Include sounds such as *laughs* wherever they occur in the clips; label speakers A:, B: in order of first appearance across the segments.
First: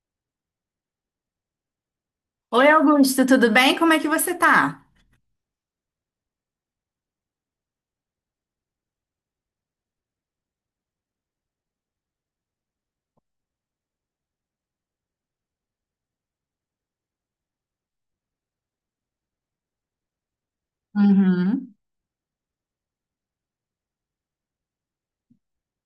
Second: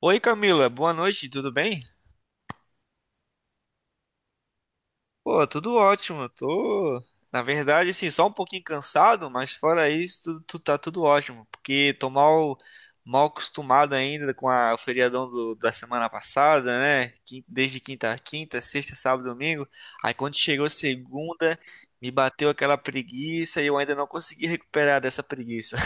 A: Oi, Camila, boa noite, tudo bem?
B: Oi, Augusto, tudo bem? Como é que você tá?
A: Pô, tudo ótimo, na verdade, assim, só um pouquinho cansado, mas fora isso, tá tudo ótimo, porque tô mal acostumado ainda com o feriadão da semana passada, né? Desde quinta sexta, sábado, domingo, aí quando chegou segunda,
B: Uhum.
A: me bateu aquela preguiça e eu ainda não consegui recuperar dessa preguiça.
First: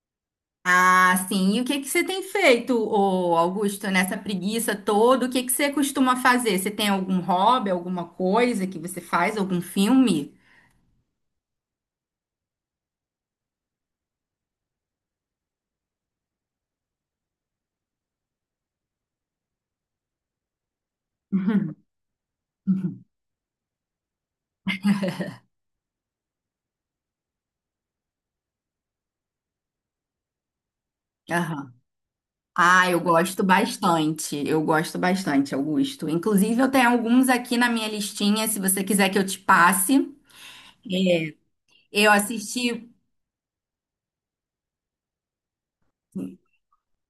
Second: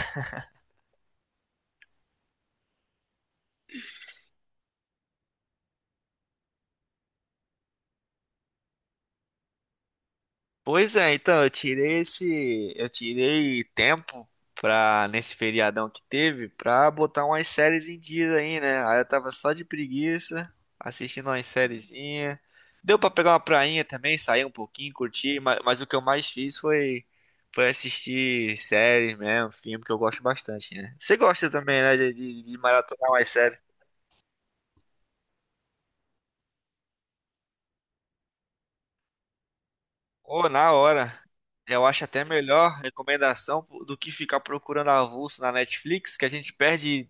B: Ah, sim. E o que que você tem feito, ô Augusto, nessa preguiça toda? O que que você costuma fazer? Você tem algum hobby, alguma coisa que você faz, algum filme? *laughs*
A: Pois é, então eu tirei eu tirei tempo pra nesse feriadão que teve pra botar umas séries em dia aí, né? Aí eu tava só de preguiça, assistindo umas
B: Uhum.
A: sériezinha. Deu
B: Uhum.
A: pra pegar uma prainha também, sair um pouquinho, curtir, mas, o que eu mais fiz foi assistir séries mesmo, filme que eu gosto bastante, né? Você gosta
B: Aham.
A: também, né, de
B: Ah, eu
A: maratonar umas
B: gosto
A: séries?
B: bastante. Eu gosto bastante, Augusto. Inclusive, eu tenho alguns aqui na minha listinha, se você quiser que eu te passe.
A: Ou na hora.
B: É,
A: Eu acho
B: eu
A: até melhor
B: assisti.
A: recomendação do que ficar procurando avulso na Netflix, que a gente perde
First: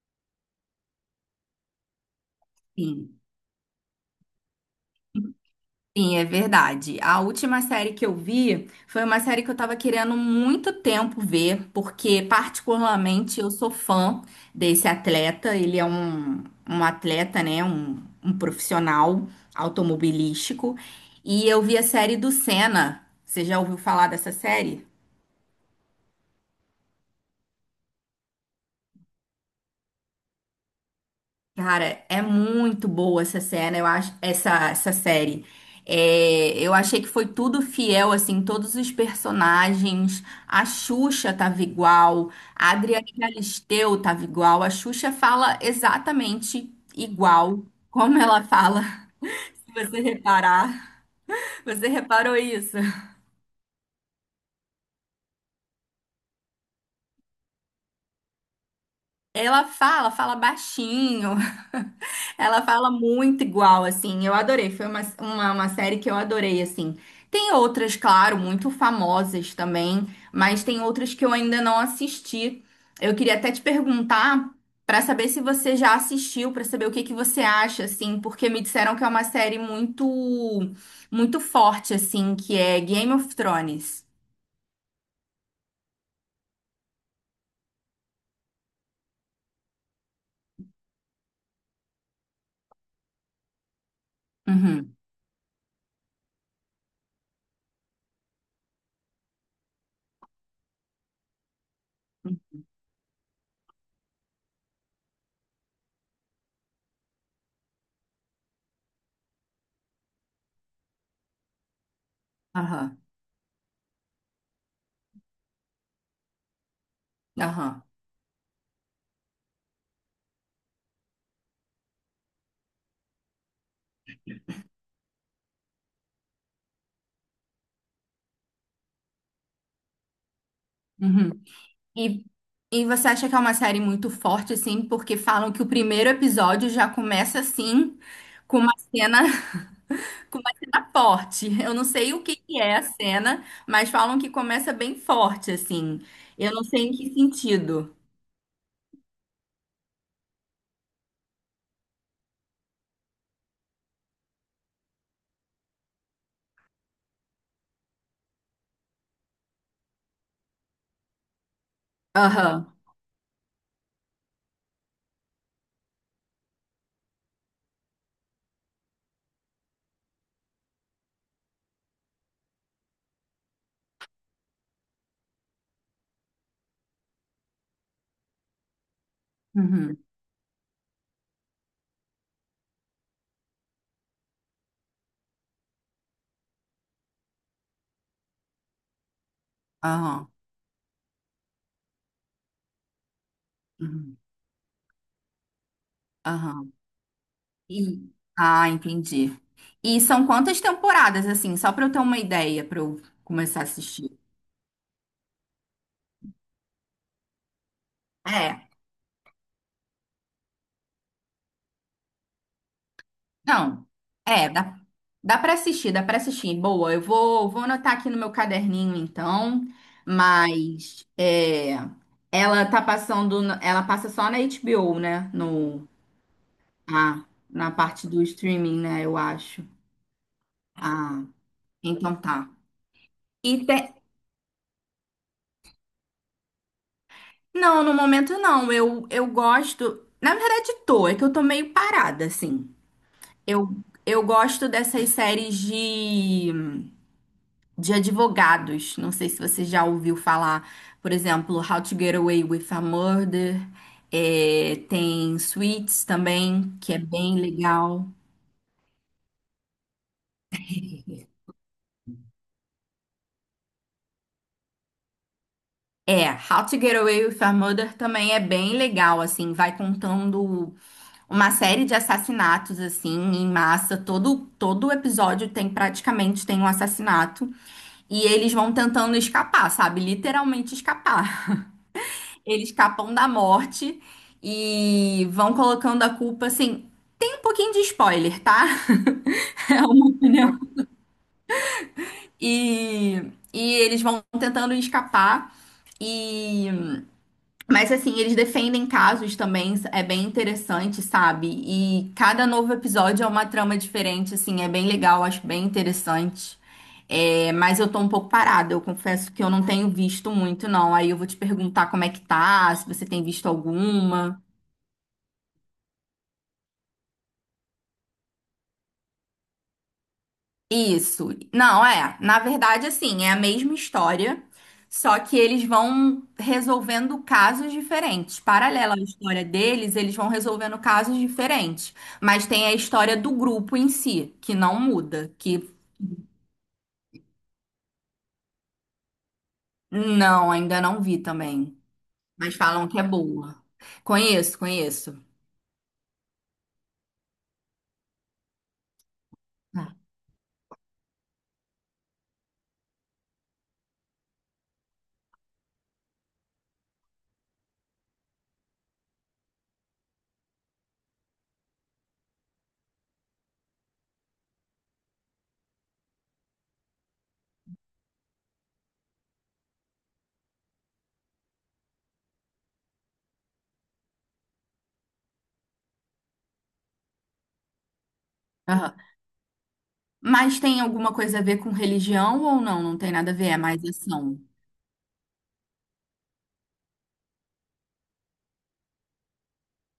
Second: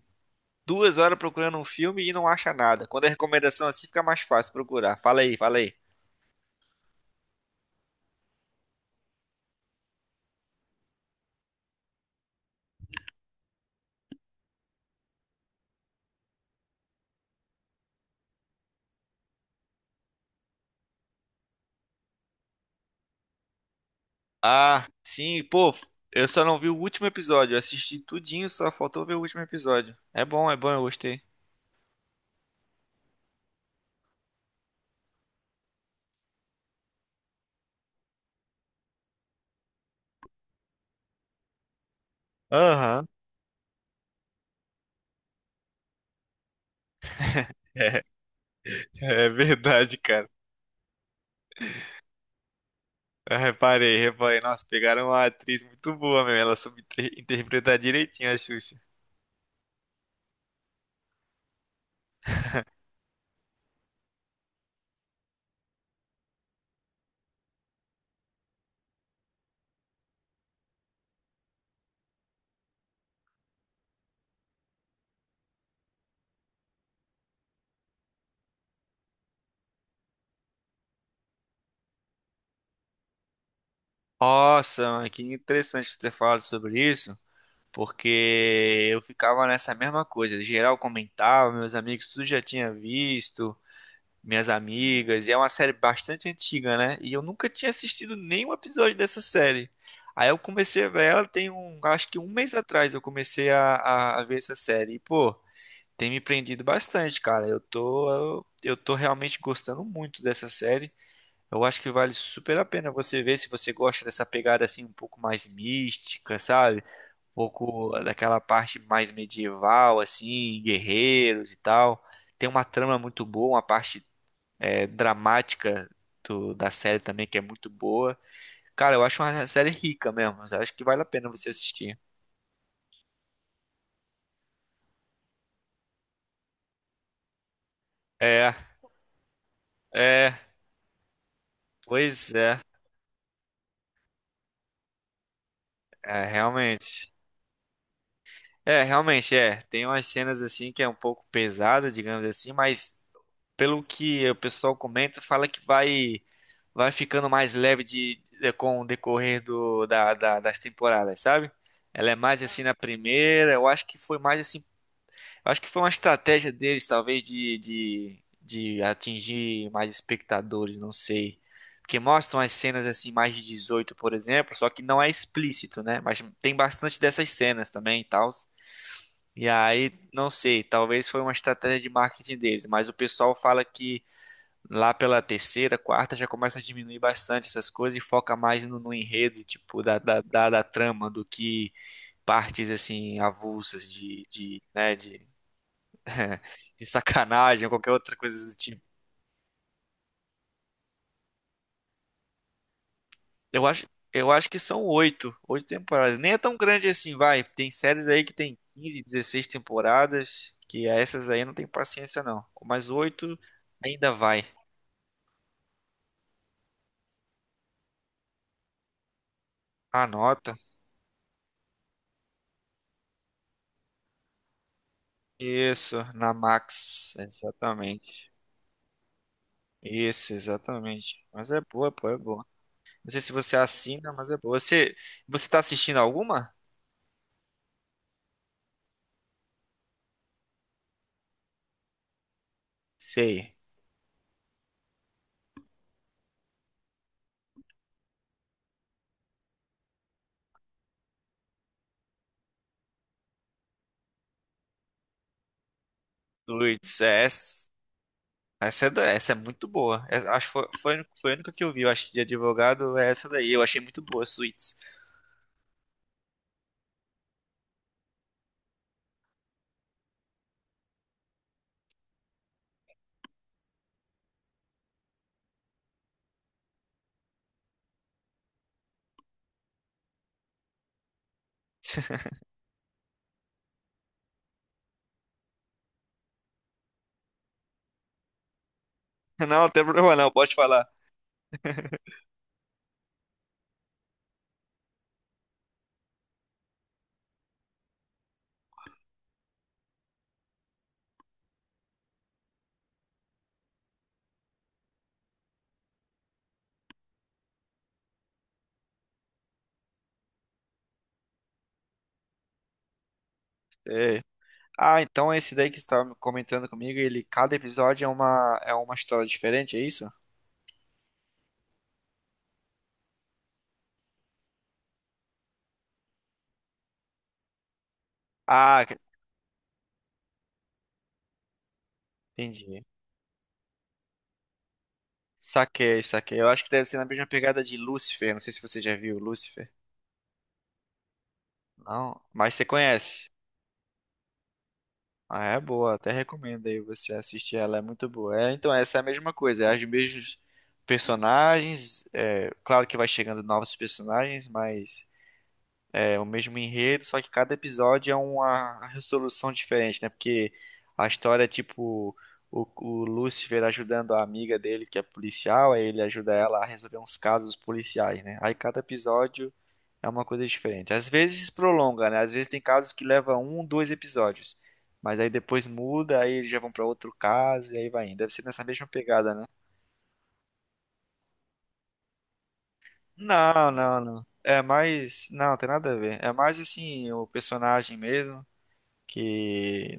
A: 2 horas procurando um filme e não acha nada. Quando é
B: Sim.
A: recomendação assim, fica mais fácil procurar. Fala aí, fala aí.
B: Sim, é verdade. A última série que eu vi foi uma série que eu tava querendo muito tempo ver, porque particularmente eu sou fã desse atleta. Ele é um atleta, né? Um profissional automobilístico. E eu vi a série do Senna. Você já ouviu falar dessa
A: Ah,
B: série?
A: sim, pô, eu só não vi o último episódio. Eu assisti tudinho, só faltou ver o último episódio. É bom, eu gostei.
B: Cara, é muito boa essa cena, eu acho, essa série. É, eu achei que foi tudo fiel, assim, todos os personagens. A Xuxa tava igual, a Adriana
A: Aham.
B: Galisteu tava igual, a Xuxa fala exatamente igual
A: *laughs* É,
B: como ela fala,
A: é
B: *laughs* se
A: verdade,
B: você
A: cara.
B: reparar. Você reparou isso?
A: Eu reparei, reparei. Nossa, pegaram uma atriz muito boa, meu. Ela soube interpretar direitinho a Xuxa.
B: Ela fala, fala baixinho. Ela fala muito igual, assim. Eu adorei. Foi uma série que eu adorei, assim. Tem outras, claro, muito famosas também, mas tem outras que eu ainda não assisti. Eu queria até te perguntar pra saber se você já assistiu, pra saber o que que você acha, assim, porque me disseram que é uma série muito, muito forte, assim, que é Game of Thrones.
A: Nossa, mano, que interessante você ter falado sobre isso, porque eu ficava nessa mesma coisa. Geral comentava, meus amigos tudo já tinha visto, minhas
B: Uhum.
A: amigas, e é uma série bastante antiga, né? E eu nunca tinha assistido nenhum episódio dessa série. Aí eu comecei a ver acho que um mês atrás eu comecei a ver essa série. E, pô, tem me prendido bastante, cara. Eu tô realmente gostando muito dessa série. Eu acho que vale super a pena
B: Aham.
A: você ver se você gosta dessa pegada assim um pouco mais mística, sabe? Um
B: Aham.
A: pouco daquela parte mais medieval, assim, guerreiros e tal. Tem uma trama muito boa, uma parte dramática da série também que é muito boa. Cara, eu acho uma série rica mesmo. Eu acho que vale a pena
B: Uhum.
A: você assistir.
B: E, e você acha que é uma série muito forte, assim, porque falam que o primeiro episódio já começa assim,
A: É,
B: com uma cena, *laughs*
A: é,
B: com uma cena forte. Eu não sei o
A: Pois
B: que
A: é,
B: que é a cena, mas falam que começa bem forte, assim.
A: é
B: Eu não sei em
A: realmente.
B: que sentido.
A: É, realmente, é. Tem umas cenas assim que é um pouco pesada, digamos assim, mas pelo que o pessoal comenta, fala que vai ficando mais leve com o decorrer das temporadas, sabe? Ela é mais assim na
B: Aham.
A: primeira, eu acho que foi mais assim, eu acho que foi uma estratégia deles, talvez, de atingir mais espectadores, não sei. Porque mostram as cenas assim, mais de 18, por exemplo, só que não é explícito, né? Mas tem bastante dessas cenas também e tal. E aí,
B: Uhum.
A: não sei, talvez foi uma estratégia de marketing deles, mas o pessoal fala lá pela terceira, quarta, já começa a diminuir bastante essas coisas e foca mais no enredo, tipo, da, da,
B: Aham.
A: da, da trama, do que partes, assim, avulsas
B: Uhum.
A: de, de, né, de,
B: Aham.
A: *laughs* de sacanagem ou qualquer
B: E...
A: outra coisa do
B: Ah,
A: tipo.
B: entendi. E são quantas temporadas, assim, só pra eu ter uma ideia, pra eu começar a
A: Eu acho,
B: assistir?
A: eu acho que são oito temporadas. Nem é tão grande assim, vai. Tem séries aí que tem
B: É.
A: 15, 16 temporadas, que essas aí não tem paciência, não. Mas oito
B: Não,
A: ainda vai.
B: é, dá, dá para assistir, dá para assistir. Boa, eu vou, vou anotar aqui no meu caderninho então,
A: Anota.
B: mas é, ela tá passando, no- ela passa só na HBO, né? No,
A: Isso, na Max,
B: ah, na parte do
A: exatamente.
B: streaming, né? Eu acho.
A: Isso,
B: Ah,
A: exatamente. Mas é boa, pô, é
B: então
A: boa.
B: tá.
A: Não sei se você
B: E te-
A: assina, mas é boa. Você tá assistindo alguma?
B: não, no momento não. Eu gosto, na verdade tô, é que eu tô meio parada assim.
A: Sei.
B: Eu, eu gosto dessas séries de advogados. Não sei se você já ouviu falar, por exemplo, How to Get Away with a Murder. É, tem Suits também, que é
A: Luiz, é
B: bem
A: essa,
B: legal.
A: essa é, da- essa é muito boa. Acho que foi a única que eu vi, eu acho, de advogado, é essa daí. Eu achei muito boa, Suits.
B: É, How to Get Away with a Murder também é bem legal, assim, vai contando uma série de assassinatos, assim, em massa. Todo, todo episódio tem, praticamente, tem um assassinato. E eles vão tentando escapar, sabe? Literalmente escapar. Eles escapam da morte e vão colocando a culpa assim. Tem um pouquinho de spoiler, tá?
A: *laughs* Não,
B: *laughs*
A: não
B: É
A: tem
B: uma
A: problema não, pode
B: opinião.
A: falar. *laughs*
B: E, e eles vão tentando escapar. E, mas assim, eles defendem casos também, é bem interessante, sabe? E cada novo episódio é uma trama diferente, assim, é bem legal, acho bem interessante. É, mas eu tô um pouco parada, eu confesso que eu não tenho visto muito, não. Aí eu vou te perguntar como é que tá, se você tem visto
A: É.
B: alguma.
A: Ah, então é esse daí que você estava comentando comigo, ele, cada episódio é uma história diferente, é isso?
B: Isso. Não, é. Na verdade, assim, é a mesma história, só que eles vão resolvendo casos diferentes.
A: Ah,
B: Paralela à história deles, eles vão resolvendo casos diferentes. Mas tem a
A: entendi.
B: história do grupo em si, que não muda, que
A: Saquei, saquei. Eu acho que deve ser na mesma pegada de Lucifer. Não sei se você já viu Lucifer.
B: não, ainda não vi também.
A: Não, mas
B: Mas
A: você
B: falam que é
A: conhece.
B: boa. Conheço, conheço.
A: Ah, é boa. Até recomendo aí você assistir ela. É muito boa. É, então, essa é a mesma coisa. É os
B: Ah.
A: mesmos personagens. É, claro que vai chegando novos personagens, mas é o mesmo enredo, só que cada episódio é uma resolução diferente, né? Porque a história é tipo o Lucifer ajudando a amiga dele, que é policial, aí ele ajuda ela a resolver uns casos policiais, né? Aí cada episódio é uma coisa diferente. Às vezes prolonga, né? Às vezes tem casos que leva um, dois episódios. Mas aí depois muda, aí eles já vão pra outro caso e aí vai indo. Deve ser nessa mesma
B: Aham.
A: pegada, né?
B: Mas tem alguma coisa a ver com religião ou não? Não tem nada a ver, é
A: Não,
B: mais
A: não, não.
B: ação.
A: É mais. Não, tem nada a ver. É mais assim, o personagem mesmo, que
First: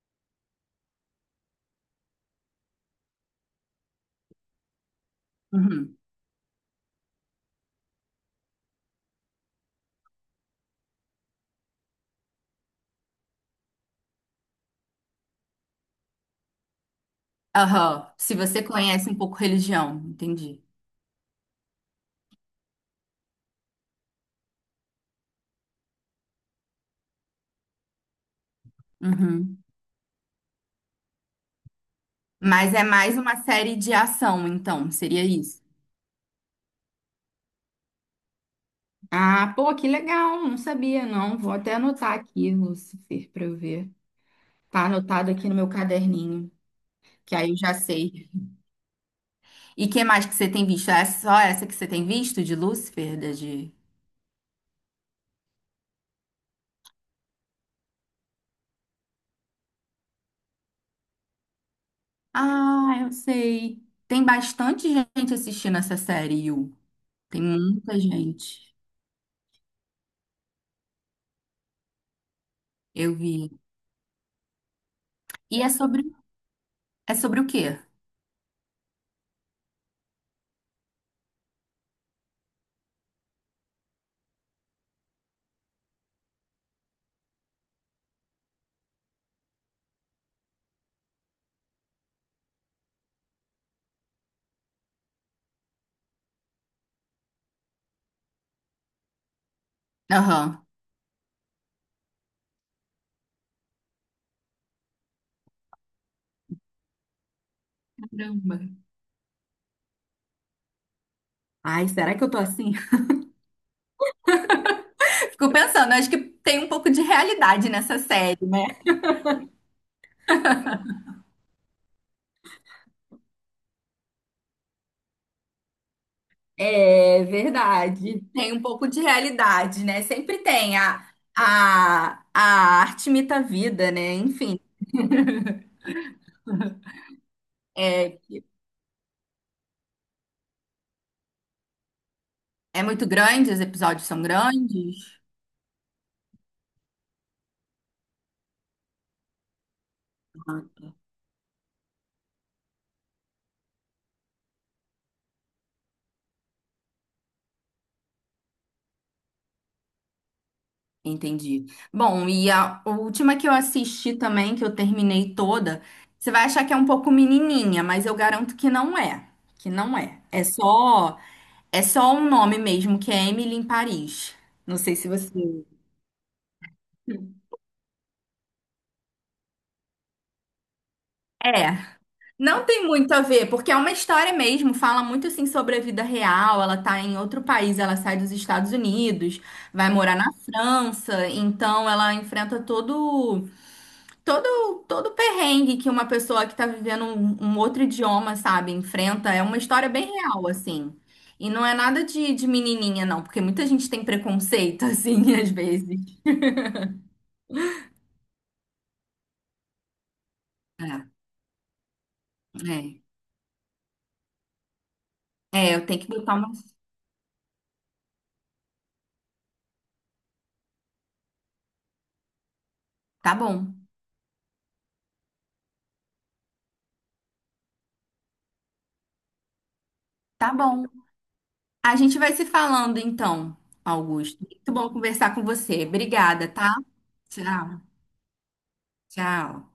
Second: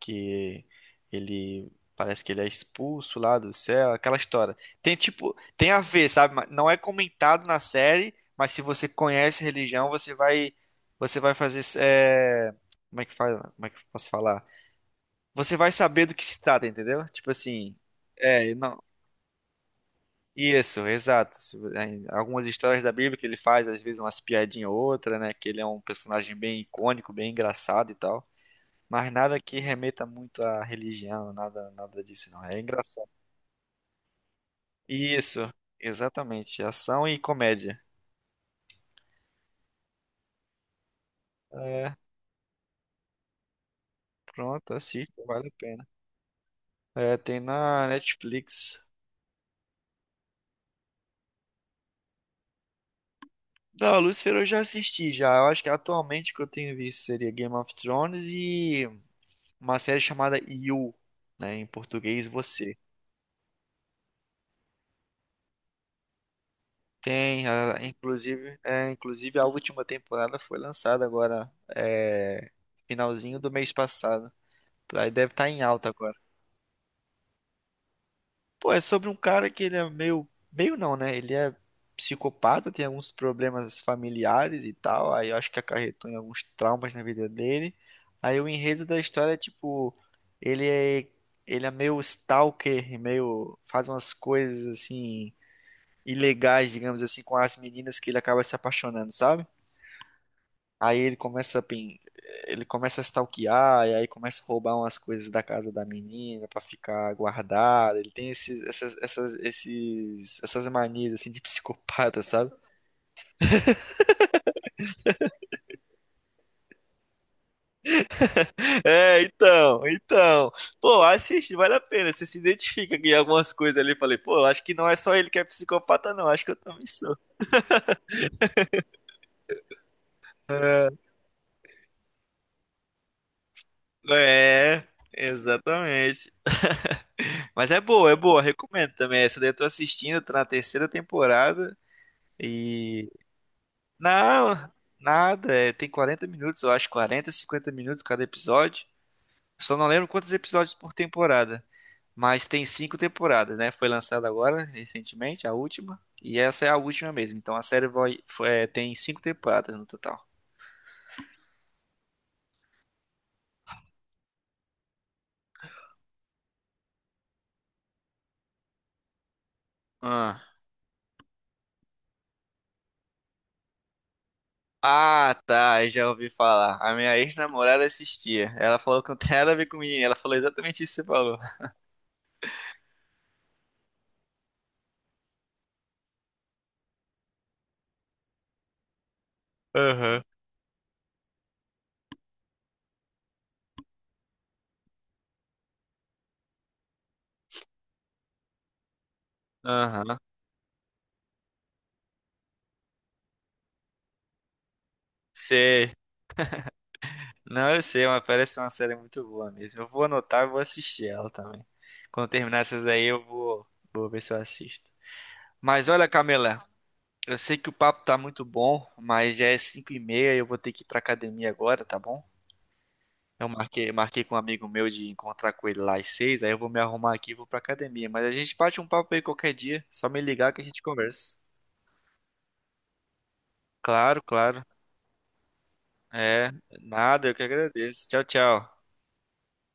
A: que ele parece que ele é expulso lá do céu, aquela história. Tem tipo, tem a
B: Uhum.
A: ver, sabe? Mas não é comentado na série, mas se você conhece religião, você vai fazer como é que faz, como é que eu posso falar? Você vai saber do que se trata, entendeu? Tipo assim,
B: Aham. Se você
A: não.
B: conhece um pouco religião, entendi.
A: Isso, exato. Se vo- em algumas histórias da Bíblia que ele faz, às vezes umas piadinha ou outra, né? Que ele é um personagem bem icônico, bem engraçado e tal. Mas nada
B: Uhum.
A: que remeta muito à religião, nada, nada disso, não. É
B: Mas é
A: engraçado.
B: mais uma série de ação, então, seria
A: Isso,
B: isso.
A: exatamente. Ação e comédia.
B: Ah, pô, que legal. Não sabia, não. Vou até anotar aqui, Lucifer, para eu ver.
A: Pronto,
B: Tá
A: assista,
B: anotado
A: vale
B: aqui
A: a
B: no meu
A: pena.
B: caderninho,
A: É,
B: que
A: tem
B: aí eu já
A: na
B: sei.
A: Netflix.
B: E que mais que você tem visto? É só essa que você tem visto de Lucifer, da de...
A: Da Lucifer eu já assisti já. Eu acho que atualmente o que eu tenho visto seria Game of Thrones e uma série chamada You, né, em português Você.
B: Ah, eu sei. Tem bastante gente assistindo essa série, Yu. Tem
A: Tem, ah,
B: muita
A: inclusive,
B: gente.
A: é, inclusive a última temporada foi lançada agora,
B: Eu
A: finalzinho do
B: vi.
A: mês passado. Aí deve estar em
B: E
A: alta agora.
B: é sobre o quê?
A: Pô, é sobre um cara que ele é meio. Meio não, né? Ele é psicopata, tem alguns problemas familiares e tal. Aí eu acho que acarretou em alguns traumas na vida dele. Aí o enredo da história é tipo. Ele é. Ele é meio stalker, e meio. Faz umas coisas assim. Ilegais, digamos assim, com as meninas que ele acaba se apaixonando, sabe?
B: Aham.
A: Aí ele começa a stalkear, e aí começa a roubar umas coisas da casa da menina pra ficar guardada. Ele tem
B: Caramba.
A: esses, essas, essas, esses, essas manias assim de *laughs*
B: Ai, será
A: psicopata,
B: que eu tô
A: sabe?
B: assim? Fico pensando, acho que tem um pouco de realidade nessa série.
A: É, então. Pô, assiste, vale a pena. Você se identifica com algumas coisas ali. Eu falei, pô, eu acho que não é só ele que é psicopata, não. Acho que eu também sou.
B: É verdade. Tem um pouco de realidade, né? Sempre tem. A arte imita a vida, né? Enfim,
A: É, é, Exatamente. Mas é
B: é,
A: boa, recomendo também. Essa daí eu tô assistindo, tô na terceira temporada.
B: é muito grande, os episódios são
A: Não,
B: grandes.
A: nada. Tem 40 minutos, eu acho, 40, 50 minutos cada episódio. Só não lembro quantos
B: Ah,
A: episódios por temporada. Mas tem cinco temporadas, né? Foi lançada agora, recentemente, a última. E essa é a última mesmo. Então a série tem cinco temporadas no total.
B: entendi. Bom, e a última que eu assisti também, que eu terminei toda, você vai achar que é um pouco menininha, mas eu garanto que não é. Que não é.
A: Ah.
B: É só um nome mesmo, que é Emily em Paris. Não sei se você
A: Ah, tá, eu já ouvi falar. A minha ex-namorada assistia. Ela falou que não tem nada a ver com mim. Ela falou exatamente isso que você falou.
B: é. Não tem muito a ver, porque é uma história mesmo, fala muito assim sobre a vida real. Ela tá em outro país, ela sai dos Estados Unidos, vai morar
A: Aham.
B: na França, então ela enfrenta todo o perrengue que uma pessoa que tá vivendo um outro idioma, sabe, enfrenta. É uma história bem
A: Aham.
B: real assim. E não é nada de, de menininha não, porque muita gente tem preconceito *laughs* assim às
A: Sei.
B: vezes.
A: Não, eu sei, mas parece uma série muito boa mesmo. Eu vou anotar e vou assistir
B: É,
A: ela também. Quando terminar essas
B: é.
A: aí, eu vou ver se eu assisto.
B: É, eu
A: Mas
B: tenho
A: olha,
B: que botar uma
A: Camila, eu sei que o papo tá muito bom, mas já é 5h30 e eu vou ter que ir pra academia agora, tá bom?
B: tá
A: Eu
B: bom.
A: marquei com um amigo meu de encontrar com ele lá às 6h, aí eu vou me arrumar aqui e vou pra academia. Mas a gente bate um papo aí qualquer dia, só me ligar
B: Tá
A: que a gente
B: bom.
A: conversa.
B: A gente vai se falando então,
A: Claro,
B: Augusto.
A: claro.
B: Muito bom conversar com você. Obrigada,
A: É,
B: tá?
A: nada, eu que
B: Tchau,
A: agradeço. Tchau, tchau.
B: tchau.